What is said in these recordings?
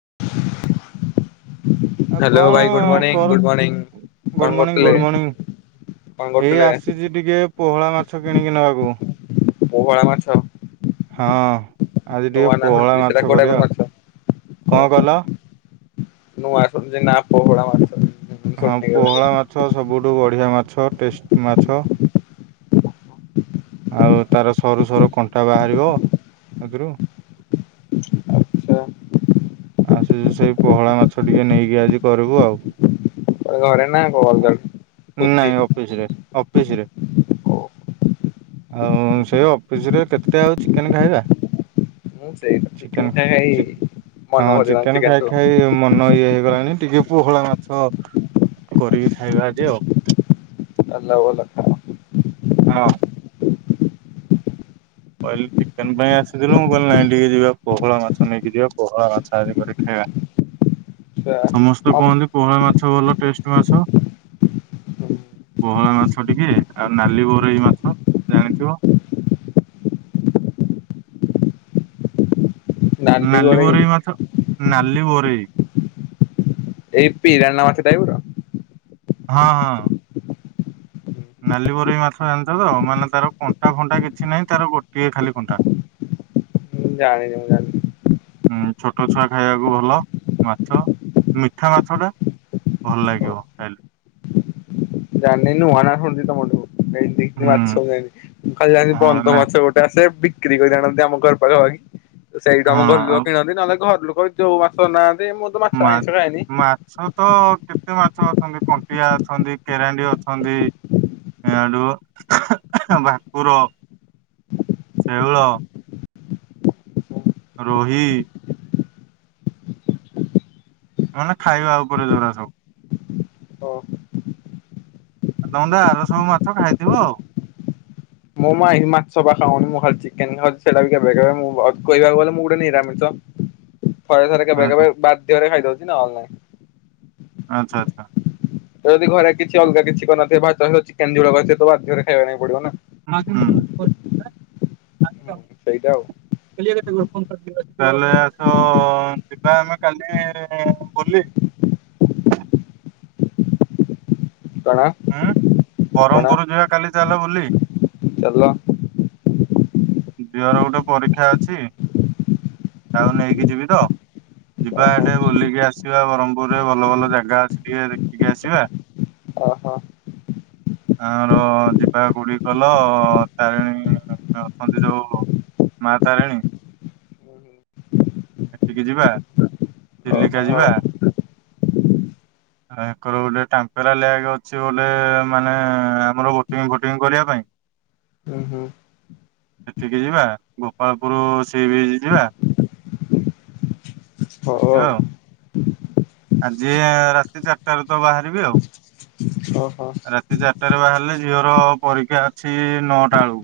[inaudible] ଆଉ ହ୍ୟାଲୋ ଭାଇ ଗୁଡ କଣ ମର୍ଣ୍ଣିଂ କରୁ ଗୁଡ ମର୍ଣ୍ଣିଂ କଣ ଗୁଡ ମର୍ଣିଂ କରୁଥିଲେ ଗୁଡ ମର୍ଣିଂ। କଣ ଏଇ କରୁଥିଲେ ଆସିଛି ଟିକେ ପୋହଳା ମାଛ କିଣିକି ନବାକୁ। ପୋହଳା ମାଛ ହଁ ଆଜି ଟିକେ ନୂଆ ନା ପୋହଳା ଶୁଣିଛି ସେଟା ମାଛ କୋଉ ଟାଇପର କରିବା ମାଛ କଣ କହିଲ ନଁ ଆସୁଣୁ ଯାଇ କିନା ପୋହଳା ମାଛ ହଁ ଶୁଣିନି କେବେ ପୋହଳା ମାଛ ସବୁଠୁ ବଢିଆ ମାଛ ଟେଷ୍ଟ ମାଛ। ଆଉ ତାର ସରୁ ସରୁ କଣ୍ଟା ବାହାରିବ ତାଥିରୁ। ଆଛା ଆସିଛୁ ସେଇ ପୋହଳା ମାଛ ଟିକେ ନେଇକି ଆଜି କରିବୁ ଆଉ। ଘରେ ନା ଅଲଗା ଭୋଜି ନାଇଁ ଅଫିସ ରେ ଅଫିସ ରେ। ଓ ଆଉ ସେ ଅଫିସରେ କେତେ ଆଉ ଚିକେନ ଖାଇବା। ହୁଁ ସେଇ ଚିକେନ ଖାଇ ଖାଇ ହଁ ମନ ଭରିଗଲାଣି ଚିକେନ ଖାଇ ଚିକେନଠୁ ଖାଇ ମନ ଇଏ ହେଇଗଲାଣି ଟିକେ ପୋହଳା ମାଛ କରିକି ଖାଇବା ଆଜି ଆଉ। [unintelligible] ଭଲ ହଁ। କହିଲି ଚିକେନ ପାଇଁ ଆସିଥିଲୁ ମୁଁ କହିଲି ନାଇଁ ଟିକେ ଯିବା ପୋହଳା ମାଛ ନେଇକି ଯିବା ପୋହଳା ମାଛ ଆଜି କରି ଖାଇବା ଆଛା ସମସ୍ତେ କୁହନ୍ତି ପୋହଳା ମାଛ ଭଲ ଟେଷ୍ଟ ମାଛ। ପୋହଳା ମାଛ ଟିକେ ଆଉ ନାଲି ବୋରେଇ ମାଛ ଜାଣିଥିବ ନାଲି ବରେଇ ମାଛ ନାଲି ବରେଇ ଏଇ ପିରାନ ମାଛ ଟାଇପ ର ହଁ ହଁ। ନାଲି ବରେଇ ମାଛ ଜାଣିଛ ତ ମାନେ ତାର କଣ୍ଟା ଫଣ୍ଟା କିଛି ନାହିଁ ତାର ଗୋଟିଏ ଖାଲି କଣ୍ଟା। ମୁଁ ଜାଣିନି [unintelligible] ଉଁ ଛୋଟ ଛୁଆ ଖାଇବାକୁ ଭଲ ମାଛ ମିଠା ମାଛ ଟା ଭଲ ଓ ଲାଗିବ ଖାଇଲେ। ଜାଣିନି ନୂଆ ନୂଆ ଶୁଣୁଚି ତମଠୁ। [unintelligible] ହୁଁ ମାଛ [unintelligible] ମୁଁ ଖାଲି ଯାନିଚି ହଁ ବନ୍ଦ ନାଇଁ ମାଛ ଗୋଟେ ଆସେ ବି କିଣିକରି କରି ଆଣନ୍ତି ଆମ ଘର ପାଖା ପାଖି ତ ସେଇଠୁ ଆମ ହଁ ଘର ଲୋକ ଆଉ କିଣନ୍ତି ନହେଲେ ଘରଲୋକ ଯୋଉ ମାସ ନା ମା ମାଛ ତ କେତେ ମାଛ ଅଛନ୍ତି କଣ୍ଟିଆ ଅଛନ୍ତି କେରାଣ୍ଡି ଅଛନ୍ତି ଏ ଆଡୁ ଭାକୁର ଶେଉଳ ରୋହି ମାନେ ଖାଇବା ଉପରେ ଜୋରା ସବୁ। ଓ [unintelligible] ର ସବୁ ମାଛ ଖାଇଥିବ ଆଉ। ମୁଁ ମାଇ ମାଛ ବା ପା ଖାଉନି ମୁଁ ଖାଲି ଚିକେନ ଖାଉଛି। ସେଇଟା ବି କେବେ କେବେ ମୁଁ କହିବାକୁ ଗଲେ ମୁଁ ଗୋଟେ ନିରାମିଷ। [inaudible] ଥରେ ଥରେ କେବେ କେବେ ବାଧ୍ୟରେ ଖାଇଦଉଛି ନ ହେଲେ ନାଇଁ। ଆଚ୍ଛା ଆଚ୍ଛା। ତ ଯଦି ଘରେ କିଛି ଅଲଗା କିଛି କରିନଥିବେ ଭାତ ସହ ଚିକେନ ଝୋଳ କରିଥିବେ ତ ବାଧ୍ୟରେ ଖାଇବା ଲାଗି ପଡିବ ନା। [unintelligible] ତାହେଲେ ହୁଁ ସେଇଟା ଆଉ ଆସ ଯିବା ଆମେ କାଲି ବୁଲି। [inaudible] କଣ ହୁଁ କଣ ବ୍ରହ୍ମପୁର ଯିବା କାଲି ଚାଲ ବୁଲି। ଚାଲ। ଝିଅର ଗୋଟେ ପରୀକ୍ଷା ଅଛି। ତାକୁ ନେଇକି ଯିବି ତ। ଯିବା ଓହୋ ଏଠେ ବୁଲିକି ଆସିବା ବ୍ରହ୍ମପୁରରେ ଭଲ ଭଲ ଜାଗା ଅଛି ଟିକେ ଦେଖିକି ଆସିବା। ଓହୋ। ଆମର ଯିବା ଗୁଡିକଲ ତାରିଣୀ ଘାଟ। ମନ୍ଦିରଉ ମା ତାରିଣୀ। ସେଠିକି ଯିବା ଚିଲିକା ଓହୋ ଯିବା। ଏକର ଗୋଟେ ଟାମ୍ପେରା ଲେକ୍ ଅଛି ଗୋଟେ ମାନେ ଆମର ବୋଟିଂ ଫୋଟିଙ୍ଗ କରିବା ପାଇଁ। [inaudible] ହୁଁ ହୁଁ। ସେଠିକି ଯିବା ଗୋପାଳପୁର ସିବିଚ୍ ଯିବା। ହଉ ଆଉ। ଆଜି ରାତି ଚାରିଟାରୁ ତ ବାହାରିବେ ଆଉ। ଓହୋ ରାତି ଚାରିଟାରେ ବାହାରିଲେ ଝିଅର ପରୀକ୍ଷା ଅଛି ନଅଟା ବେଳକୁ।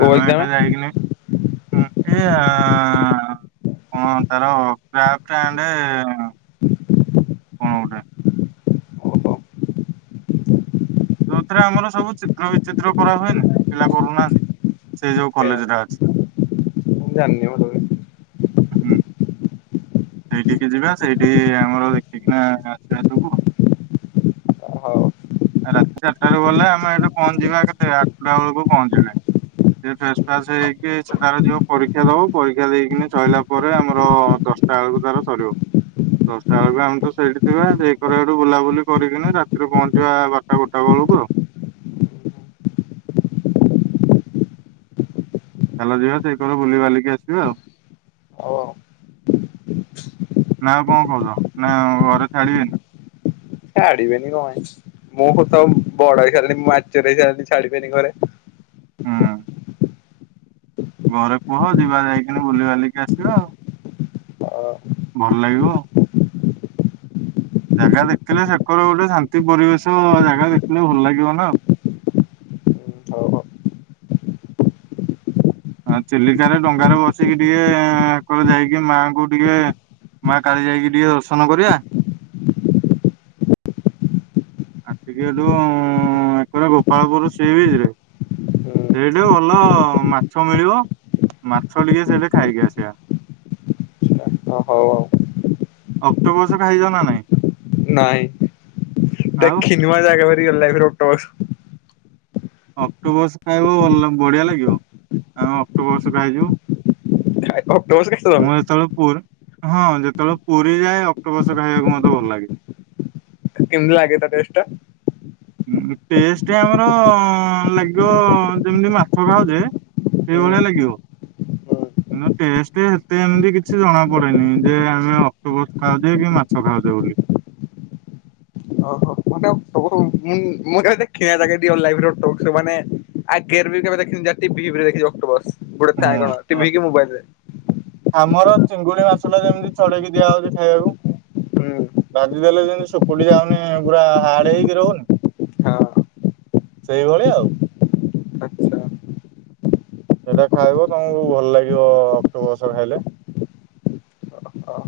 କୋଉ ଆମେ ଏକ୍ଜାମ? ଏଇଟା ଯାଇକିନି [unintelligible] କଣ ତାର କ୍ରାଫ୍ଟ ଆଣ୍ଡ କଣ ଗୋଟେ ଓହୋ ଯୋଉଥିରେ ଆମର ସବୁ ଚିତ୍ର ବିଚିତ୍ର କରା ହୁଏନି ପିଲା କରୁନାହାନ୍ତି। ସେ ଯୋଉ କେଜାଣି କଲେଜଟା ଅଛି। ମୁଁ ଜାଣିନି ମ [unintelligible] ହୁଁ। ସେଇଠିକି ଯିବା ସେଇଠି ଆମର ଦେଖିକିନା ଆସିବା ସବୁ ଆଉ। ହଉ। ରାତି ଚାରିଟାରୁୁ ଗଲେ ଆମେ ଏଇଠୁ ପହଞ୍ଚିବା କେତେ ଆଠଟା ବେଳକୁ ପହଞ୍ଚିବେ। ସେ ଫ୍ରେସ ଫ୍ରାସ ହେଇକି ସେଠାରେ ଯିବ ପରୀକ୍ଷା ଦବ ପରୀକ୍ଷା ଦେଇକିନି ସରିଲା ପରେ ଆମର ଦଶ ତା ବେଳକୁ ତାର ସରିବ। ଦଶଟା ବେଳକୁ ଆମେ ତ ସେଇଠି ଥିବା ସେଇ କର ଆଡ଼କୁ ବୁଲାବୁଲି କରିକିନା ରାତିରେ ପହଞ୍ଚିବା ବାରଟା ଗୋଟା ବେଳକୁ। [unintelligible] ଚାଲ ଯିବା ସେଇ କର ବୁଲିିବାଲିକି ଆସିବା ଆଉ। ହଉ ଆଉ ନା ଆଉ କଣ କହୁଛ ନା ଘରେ ଛାଡିବେନି? ଛାଡିବେନି କଣ ହେଇଛି? ମୁଁ କତ ବଡ ହେଇସାରିଲଣି ମ୍ୟାଚୁର୍ ହେଇସାରିଲିଣି ଛାଡିିବେନି ଘରେ ହୁଁ। ଘରେ କୁହ ଯିବା ଯାଇକିନି ବୁଲିିବାଲିକି ଆସିବା ଆଉ। ଅ ଭଲ ଲାଗିବ। ଜାଗା ଦେଖିଲେ ସେକର ଗୋଟେ ଶାନ୍ତି ପରିବେଶ ଜାଗା ଦେଖିଲେ ଭଲ ଲାଗିବ ନାଉ। ହଉ ହଉ ଆ ଚିଲିକାରେ ଡଙ୍ଗାରେ ବସିକି ଟିକେ ଯାଇକି ମାଙ୍କୁ ଟିକେ ମା କାଳି ଯାଇକି ଟିକେ ଦର୍ଶନ କରିବା। ଆସିକି ସେଇଠୁ ଏପଟ ଗୋପାଳପୁର ସିବିଚ୍ ରେ ହୁଁ ସେଇଠି ଭଲ ମାଛ ମିଳିବ ମାଛ ଟିକେ ସେଠି ଖାଇକି ଆସିବା। [inaudible] ଆଚ୍ଛା ହଉ ଆଉ। ଅକ୍ଟୋପସ୍ ଖାଇଛ ନା ନାଇ? ନାଇଁ ଆଉ ଦେଖିନି ମୁଁ ଆଜି ଯାଏ ରିଅଲ ଲାଇଫ ରେ ଅକ୍ଟୋପସ ଅକ୍ଟୋପସ୍ ଖାଇବ ଭଲ ବଢିଆ ଲାଗିବ ଆମେ ଅକ୍ଟୋପସ୍ ଖାଇଚୁ। ଅକ୍ଟୋପସ ଖାଇଛ ତମେ ମୁଁ ଯେତେବେଳେ ପୁରୀ ହଁ ଯେତେବେଳେ ପୁରୀ ଯାଏ ଅକ୍ଟୋପସ୍ ଖାଇବାକୁ ମତେ ଭଲ ଲାଗେ। କେମତି ଲାଗେ ତା ଟେଷ୍ଟ୍ ଟା? ଟେଷ୍ଟ ଆମର ଅ ଲାଗିବ ଯେମିତି ମାଛ ଖାଉଛେ ଏଇ ହୁଁ ଭଳିଆ ଲାଗିବ। ହୁଁ। [unintelligible] ଟେଷ୍ଟ ଏତେ ଏମିତି କିଛି ଜଣା ପଡେନି ଯେ ଆମେ ଅକ୍ଟୋପସ ଖାଉଛେ କି ମାଛ ଖାଉଛେ ବୋଲି। ଓହୋ [unintelligible] ମୁଁ କେ ଦେଖିନି [unintelligible] ମାନେ ଆଗେରେ କେବେ ଦେଖିନି [unintelligible] ଅଟୋବସ ଗୋଟେ ଥାଏ କଣ ଟି ହୁଁ ଭି କି ମୋବାଇଲ ରେ ଆମର ଚିଙ୍ଗୁଡି ମାଛଲ ଯେମିତି ଚଢେଇକି ଦିଆହଉଛି ଖାଇବାକୁ। ହୁଁ ଭାଜିଦେଲେ ଯେମତି ସୁକୁଟି ଯାଉନି ପୁରା ହାଡ ହେଇକି ରହୁନି। ହଁ ସେଇଭଳି ଆଉ ଆଚ୍ଛା ସେଇଟା ଖାଇବ ତମକୁ ଭଲ ଲାଗିବ ଅକ୍ଟୋପସ ଖାଇଲେ। ଓହୋ।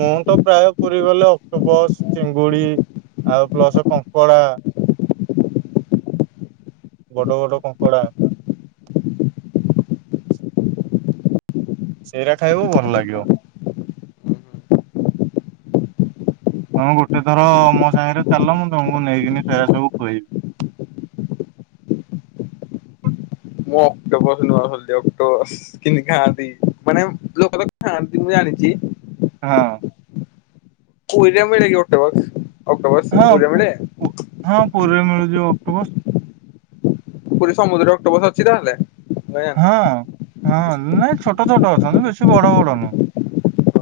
ମୁଁ ତ ପ୍ରାୟ ପୁରୀ ଗଲେ ଅକ୍ଟୋପସ ଚିଙ୍ଗୁଡି ଆଉ ପ୍ଲସ କଙ୍କଡା ବଡ ବଡ କଙ୍କଡ଼ା ସେଇଟା ଖାଇବୁ ଭଲ ଲାଗିବ। ତମେ ଗୋଟେ ଥର ମୋ ସାଙ୍ଗରେ ଚାଲ ମୁଁ ତମକୁ ନେଇକିନି ସେରା ସବୁ ଖୁଏଇବି। ନଆ [unintelligible] କିନ ଖାଆନ୍ତି ମାନେ ଲୋକ ତ ଖାଆନ୍ତି ମୁଁ ଜାଣିଛି। ହଁ। କୁରୀରେ ମିଳେ କି ଅକ୍ଟୋପସ ଅକ୍ଟୋପସ ହଁ ପୁରୀରେ ପୁ ମିଳେ? ପୁ ହଁ ପୁରୀରେ ମିଳୁଛି ଅକ୍ଟୋପସ। ପୁରୀ ସମୁଦ୍ରରେ ଅକ୍ଟୋପସ ଅଛି ତାହେଲେ। ମୁଁ ହଁ ଜାଣିନି। ହଁ ନାଇଁ ଛୋଟ ଛୋଟ ଅଛନ୍ତି ବେଶୀ ବଡ ବଡ ନୁହଁ।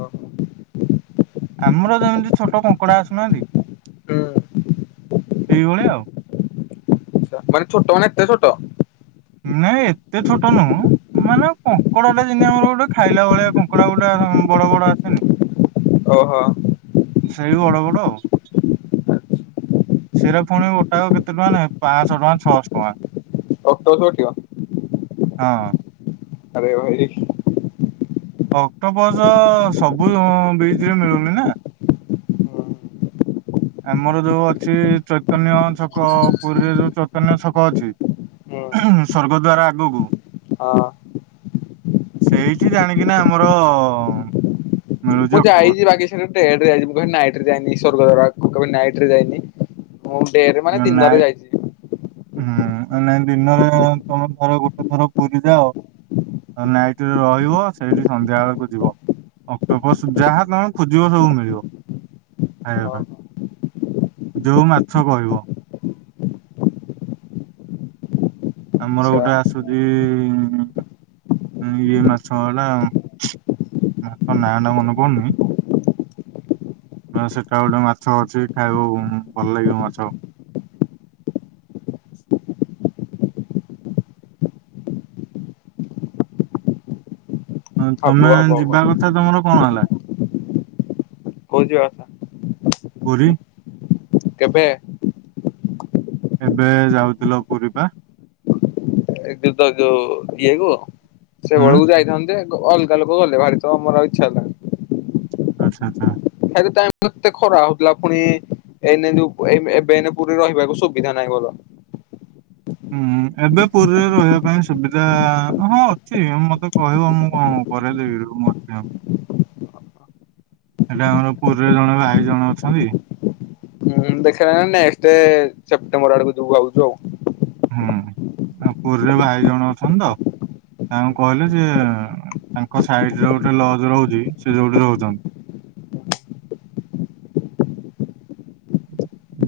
ଓହୋ ଆମର ଯେମିତି ଛୋଟ କଙ୍କଡା ଆସୁନାହାନ୍ତି। ହୁଁ ସେଇଭଳିଆ ଆଉ। ମାନେ ଛୋଟ ମାନେ ଏତେ ଛୋଟ। ନାଇଁ ଏତେ ଛୋଟ ନୁହଁ ମାନେ କଙ୍କଡାଟା ଯେମିତି ଆମର ଗୋଟେ ଖାଇଲା ଭଳିଆ କଙ୍କଡା ଗୋଟେ। ବଡ ବଡ ଆସେନି। ଓହୋ। ସେଇ ବଡ ବଡ ଆଉ। ସିରା ପୁଣି ଗୋଟାକ କେତେ ଟଙ୍କା ନେଖେ ପାଞ୍ଚଶହ ଟଙ୍କା ଛଅଶହ ଟଙ୍କା। ଅକ୍ଟୋପସ ଗୋଟିକ। ହଁ। ଆରେ ଭାଇ। ଅକ୍ଟୋପସ ସବୁ ବିଚ୍ ରେ ମିଳୁନି ନା। ଆମର ଯୋଉ ଅଛି ଚୈତନ୍ୟ ଛକ ପୁରୀରେ ଯୋଉ ଚୈତନ୍ୟ ଛକ ଅଛି। ହଁ। ସ୍ୱର୍ଗ ଦ୍ୱାର ଆଗକୁ। ସେଇଠି ଜାଣିକିନା ଆମର। ମିଳୁଛି ମୁଁ ଅକ୍ଟୋପସ ଯାଇଛି ବାକି ସେ ଡେ ରେ ଯାଇଛି। ମୁଁ ନାଇଟ ରେ ଯାଇନି ସ୍ୱର୍ଗଦ୍ୱାର ଆଗକୁ। କେବେ ନାଇଟ ରେ ଯାଇନି। ମୁଁ ଡେରେ ମାନେ ନାଇ ଦିନରେ ଯାଇଛି। ହୁଁ ଉଁ ନାଇଁ ଦିନରେ ତମେ ଥର ଗୋଟେ ଥର ପୁରୀ ଯାଅ। ନାଇଟରେ ରହିବ ସେଇଠି ସନ୍ଧ୍ୟା ବେଳକୁ ଯିବ। ଅକ୍ଟୋପସ ଯାହା ତମେ ଖୋଜିବ ସବୁ ମିଳିବ। ଖାଇବା ହଁ। ପାଇଁ। ଯୋଉ ମାଛ କହିବ। ଆମର ଆଚ୍ଛା ଗୋଟେ ଆସୁଛି। ହ ଏଇ ମଛ କଲା [inaudible] ତା ନା ମନେପଡ଼ୁନି। ସେଟା ଗୋଟେ ମାଛ ଅଛି ଖାଇବ ଭଲ ଲାଗିବ ମାଛ। [inaudible] ହ ହବ ତମେ ହବ ହବ ଯିବା କଥା ତମର କଣ ହେଲା? କୋଉ ଯିବା କଥା? ପୁରୀ। କେବେ ଏବେ ଯାଉଥିଲ ପୁରୀ ପା। ଏ ଯୁ ତ ଯୋଉ ଇଏ କୁ ସେ ହୁଁ ବେଳକୁ ଯାଇଥାନ୍ତେ। ଅଲଗା ଲୋକ ଗଲେ ଭାରି ତ ଆମରଉ ଇଚ୍ଛା ହେଲା। ଆଚ୍ଛା ଆଚ୍ଛା। କେତେ ଖରା ହଉଥିଲା ପୁଣି ଏେ ଯୋଉ ଏବେ ପୁରୀ ରହିବାକୁ ସୁବିଧା ନାହିଁ ଭଲ। ହ ହୁଁ ଏବେ ପୁରୀରେ ରହିବା ପାଇଁ ସୁବିଧା ହଁ ଅଛି ମତେ କହିବ ମୁଁ କଣ? ପରେ ଦେବି ର ମୁଁ ଆସି ହଁ। ଏଟା ଆମର ପୁରୀରେ ଜଣେ ଭାଇ ଜଣ ଅଛନ୍ତି। ଦେଖ ନ ସେପ୍ଟେମ୍ବର ଆଡକୁ ଯିବାଉଛୁ ଆଉ ହୁଁ ଆଉ ପୁରୀରେ ଭାଇ ଜଣ ଅଛନ୍ତି ତ। ତାଙ୍କୁ ଆଉ। କହିଲେ ଯେ ତାଙ୍କ ସାଇଡରେ ଗୋଟେ ଲଜ ରହୁଛି ସେ ଯୋଉଠି ରହୁଛନ୍ତି।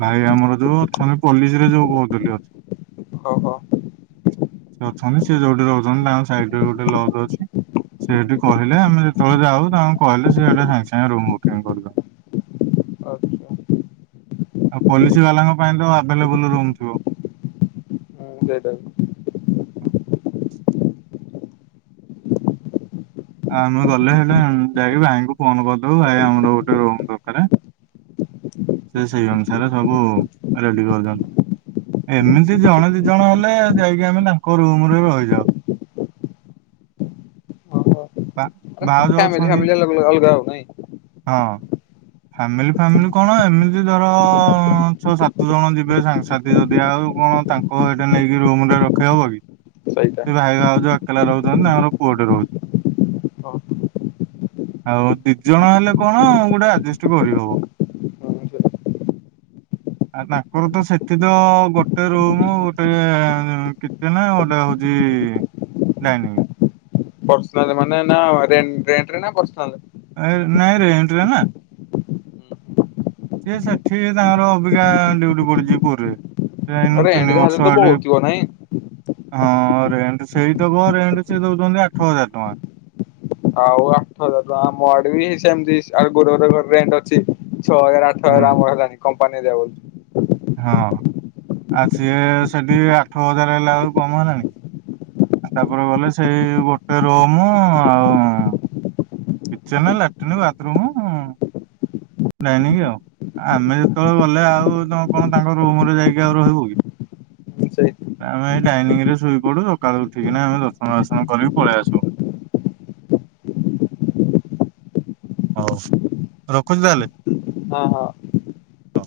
ଭାଇ ଆମର ଯୋଉ ଅଛମେ ପଲିସ ରେ ଯୋଉ କହୁଥିଲୁ ଅ [inaudible] ଓହୋ ସେ ଅଛନ୍ତି ସେ ଯୋଉଠିରେ ରହୁଛନ୍ତି ତାଙ୍କ ସାଇରେ ଗୋଟେ ଲଜ ଅଛି। ସେଠି କହିଲେ ଆମେ ଯେତେବେଳେ ଯାଉ ତାଙ୍କୁ କହିଲେ ସେଟା ସାଙ୍ଗେ ସାଙ୍ଗେ ରୁମ ବୁକିଂ କରିଦଉ। ଆଉ ହଉ ଆଉ ପଲିସି ବାଲାଙ୍କ ପାଇଁ ତ ଆଭଲେବୁଲ ରୁମ୍ ଥିବ। ହୁଁ ସେଇଟା ବି। [inaudible] ହଁ। ଆମେ ଗଲେ ହେଲା ଯାଇକି ଭାଇଙ୍କୁ ଫୋନ କରିଦବୁ ଭାଇ ଆମର ଗୋଟେ ରୁମ୍ ଦରକାର। ସେ ସେଇ ଅନୁସାରେ ସବୁ ରେଡି କରୁଛନ୍ତି। ଏମିତି ଜଣେ ଦି ଜଣ ହେଲେ ଯାଇକି ଆମେ ତାଙ୍କ ରୁମ ରେ ରହିଯାଉ। ଓହୋ। ପା ଫ୍ୟାମିଲି ଫାମିଲି ଅଲଗ ଅଲଗା ଆଉ ନାହିଁ। ହଁ। ଫ୍ୟାମିଲି ଫାମିଲି କଣ ଏମିତି ଧର ଛଅ ସାତ ଜଣ ଯିବେ ସାଙ୍ଗସାଥି ଯଦି ଆଉ। ତୁ କଣ ତାଙ୍କ ଏଇଟା ନେଇକି ରୁମ୍ ରେ ରଖେଇ ବୁ ବୋଲି। ସେଇଟା ସେ ଭାଇ ଭାଉଜ ଏକଲା ରହୁଛନ୍ତି ତାଙ୍କର ପୁଅ ଟେ ରହୁଛି। ହଁ। ଆଉ ଦି ଜଣ ହେଲେ କଣ ଗୋଟେ ଆଜେଷ୍ଟ କରିହବ। ହୁଁ ସେ ଆ ତାଙ୍କର ତ ସେଠି ତ ଗୋଟେ ରୁମ୍ ଗୋଟେ କିଚେନ ଆ ଗୋଟେ ହଉ ଛି ନାଇଁ ନାଇଁ। ପର୍ସନାଲ ମାନେ ନାରେଣ୍ଟରେ ନା ପର୍ସନାଲ? ଏ ନାଇଁରେ ଏଣ୍ଟରେ ନା ସେଏ ସେଠି ତାଙ୍କର ଅବିକା ଡଉଟି ପଡିଛି ପୁରୀରେ। ଏଇନା ରେଣ୍ଟ ତିନି ଯାହା ହେଲେ ତ ବର୍ଷ ଏଠି ବହୁତ ଥିବ ନାଇଁ? ହଁ ରେଣ୍ଟ ସେଇ ଦବ ରେଣ୍ଟ ସେ ଦଉଛନ୍ତି ଆଠ ହଜାର ଟଙ୍କା ଆଉ ଆଠ ହଜାର ଟଙ୍କ ମୋ ଆଡେ ବି ସେମତି ଆ ଗୋ ରେ ଅଛି। ଛଅ ହଜାର ଆଠ ହୁଁ ହଜାର ଆମର ହେଲାନଣି କମ୍ପାନୀ ଦେବ। ହଁ ଆଉ ସିଏ ସେଠି ଆଠ ହଜାର ହେଲା ବେଳକୁ କମ୍ ହେଲାଣି। ତାପରେ ଗଲେ ସେଇ ଗୋଟେ ରୁମ୍ ଆଉ କିଚେନ୍ ଲାଟ୍ରିନ୍ ବାଥରୁୁମ୍ ଡାଇନିଂ ଆଉ। ଆମେ ଯେତେବେଳେ ଗଲେ ଆଉ କଣ ତାଙ୍କ ରୁମରେ ଯାଇକି ଆଉ ରହିବୁ କି। ସେଇ ଆମେ ଏଇ ଡାଇନିଂ ରେ ଶୋଇପଡୁ ସକାଳୁ ଉଠିକିନା ଆମେ ଦନ୍ତ ବାର୍ସନ କରିକି ପଳେଇ ଆସୁ। ହଉ ରଖୁଛି ତାହେଲେ। ହଁ ହଁ। ହ।